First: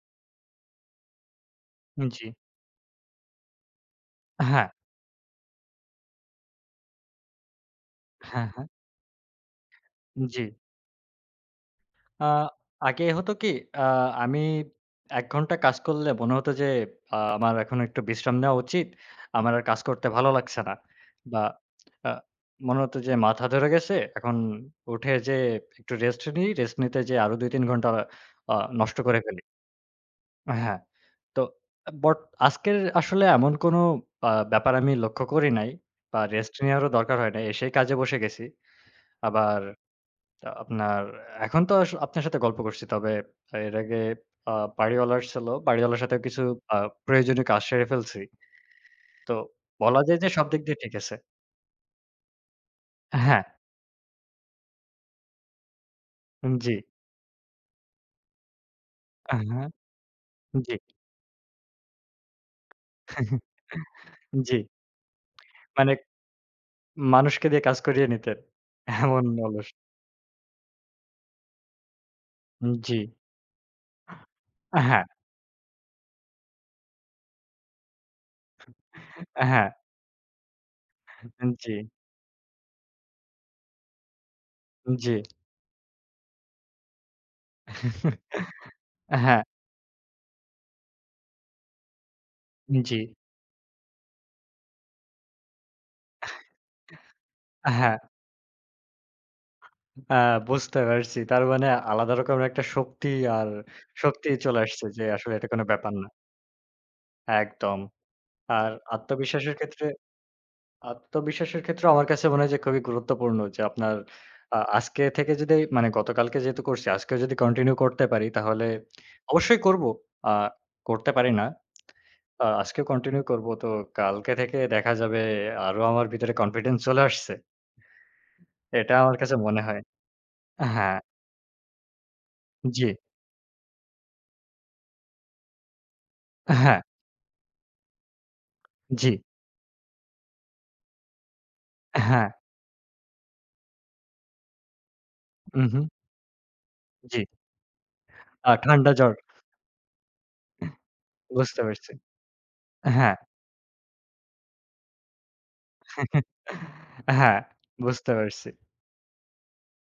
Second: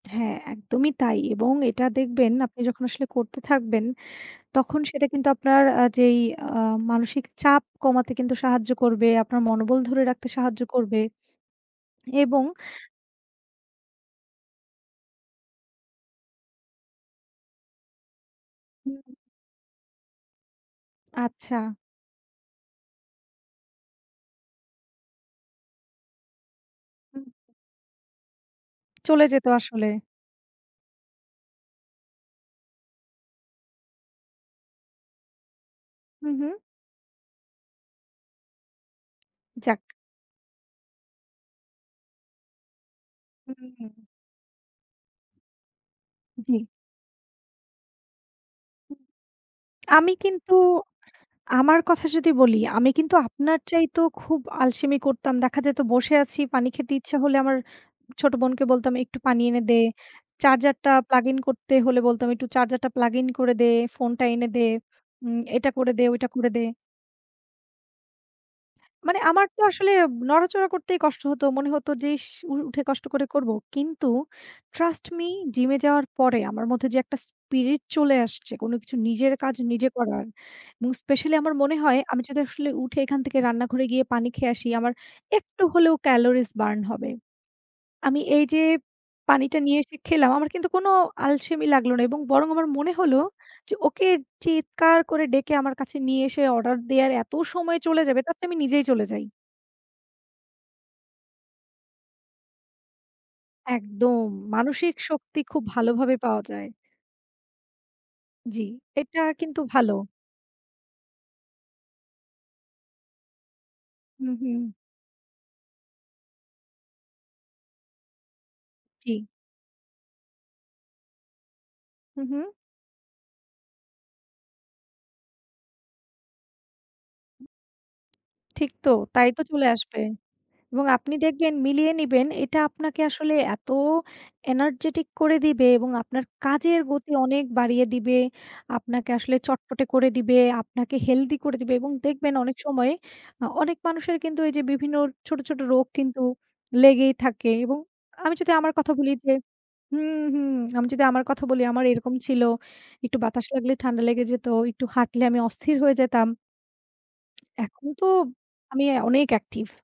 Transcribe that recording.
হ্যাঁ, একদমই তাই এবং এটা হুম, জি। দেখবেন আপনি যখন আসলে করতে থাকবেন, হ্যাঁ। তখন সেটা কিন্তু আপনার আ যেই আ মানসিক চাপ কমাতে কিন্তু হ্যাঁ, হ্যাঁ। সাহায্য করবে, আপনার মনোবল ধরে উম রাখতে জি। সাহায্য করবে। আ এবং আগে হতো কি? আ আমি ১ ঘণ্টা কাজ করলে মনে হত যে, আ "আমার এখন একটু বিশ্রাম নেওয়া উচিত। হুম। আমার আর কাজ করতে ভালো লাগছে না।" বা আচ্ছা। আ মনে হত যে, "মাথা ধরে গেছে। এখন উঠে যে একটু রেস্ট নিই।" রেস্ট নিতে যেয়ে হুম। আরও ২-৩ ঘণ্টা আ নষ্ট করে চলে ফেলি যেত আসলে। হ্যাঁ। তো বাট আজকের আসলে এমন কোনো আ ব্যাপার আমি লক্ষ্য করি নাই। বা হু, হু। রেস্ট নেওয়ারও দরকার হয় নাই। এসেই কাজে বসে গেছি। আবার যাক। আপনার এখন তো আপনার সাথে গল্প করছি। তবে হু, এর আগে হু। আ বাড়িওয়ালা আসছিল। বাড়িওয়ালার সাথেও কিছু জি। আ প্রয়োজনীয় কাজ সেরে ফেলছি। তো বলা আমি যায় যে, সব কিন্তু, দিক দিয়ে ঠিক আছে। আমার কথা যদি বলি। আমি কিন্তু হ্যাঁ। আপনার চাইতেও খুব আলসেমি করতাম। দেখা যায় তো বসে আছি, হুম, পানি জি। খেতে ইচ্ছা হলে আমার ছোট বোনকে বলতাম "একটু পানি এনে হ্যাঁ। দে।" চার্জার জি। টা প্লাগ ইন করতে হলে বলতাম "একটু চার্জার টা প্লাগ ইন করে দে, ফোনটা এনে জি। দে, উম এটা মানে করে দে, ওটা করে দে।" মানুষকে দিয়ে কাজ করিয়ে নিতেন। মানে এমন আমার তো অলস। আসলে নড়াচড়া করতেই কষ্ট হত। মনে হত যে, "ইস উর উম উঠে জি। কষ্ট করে করব।" কিন্তু হ্যাঁ। ট্রাস্ট মি, জিম এ যাওয়ার পরে আমার মধ্যে যে একটা স্পিরিট চলে আসছে, কোনো কিছু নিজের কাজ হ্যাঁ। নিজে করার এবং স্পেশালি আন আমার জি। মনে হয়, আমি যদি আসলে উঠে এখান থেকে রান্নাঘরে গিয়ে পানি খেয়ে আসি, আমার উম জি। একটু হলেও ক্যালোরিস বার্ন হবে। আমি এই যে হ্যাঁ। পানিটা নিয়ে এসে খেলাম, আমার কিন্তু কোনো আলসেমি লাগলো না এবং বরং আমার উম মনে জি। হলো যে, "ওকে চিৎকার করে ডেকে আমার কাছে নিয়ে এসে, অর্ডার দেওয়ার এত সময় হ্যাঁ। চলে যাবে, তারচেয়ে আমি নিজেই চলে যাই।" বা বুঝতে পারছি। তার মানে, আলাদা রকম একটা শক্তি আর একদম। শক্তি চলে আসছে মানসিক যে, "আসলে শক্তি এটা কোন খুব ব্যাপার না।" ভালোভাবে পাওয়া যায়। একদম। জি, আর এটা আত্মবিশ্বাসের কিন্তু ক্ষেত্রে ভালো। আত্মবিশ্বাসের ক্ষেত্রেও আমার কাছে মনে হয় যে, খুবই গুরুত্বপূর্ণ। যে আপনার হুম, আ হুম। আজকে থেকে যদি, মানে গতকালকে যেহেতু করছি, আজকেও যদি কন্টিনিউ করতে পারি তাহলে; ঠিক। অবশ্যই করব। আ করতে পারি না। হু, আ হু। আজকেও কন্টিনিউ করবো। তো কালকে থেকে দেখা যাবে আরো আমার ভিতরে কনফিডেন্স চলে আসছে। ঠিক তো? এটা আমার তাই কাছে তো মনে চলে হয় আসবে। এবং হ্যাঁ। আপনি দেখবেন, মিলিয়ে নিবেন। এটা জি। আপনাকে আসলে এত এনার্জেটিক করে দিবে এবং আপনার কাজের হ্যাঁ। গতি অনেক বাড়িয়ে দিবে, আপনাকে জি। আসলে চটপটে করে দিবে, আপনাকে হেলথি করে দিবে এবং হ্যাঁ। দেখবেন অনেক সময়, আ অনেক মানুষের কিন্তু এই যে বিভিন্ন ছোট, ছোট উহুম। রোগ কিন্তু লেগেই জি। থাকে। এবং আমি আ যদি আমার ঠান্ডা কথা বলি জ্বর। যে হুম, হুম। আমি যদি আমার কথা বুঝতে বলি, আমার পেরেছি। এরকম ছিল। হ্যাঁ। একটু বাতাস লাগলে ঠান্ডা লেগে যেত, একটু হাঁটলে আমি অস্থির হয়ে যেতাম হ্যাঁ। এখন তো, বুঝতে পারছি। আমি অনেক অ্যাকটিভ।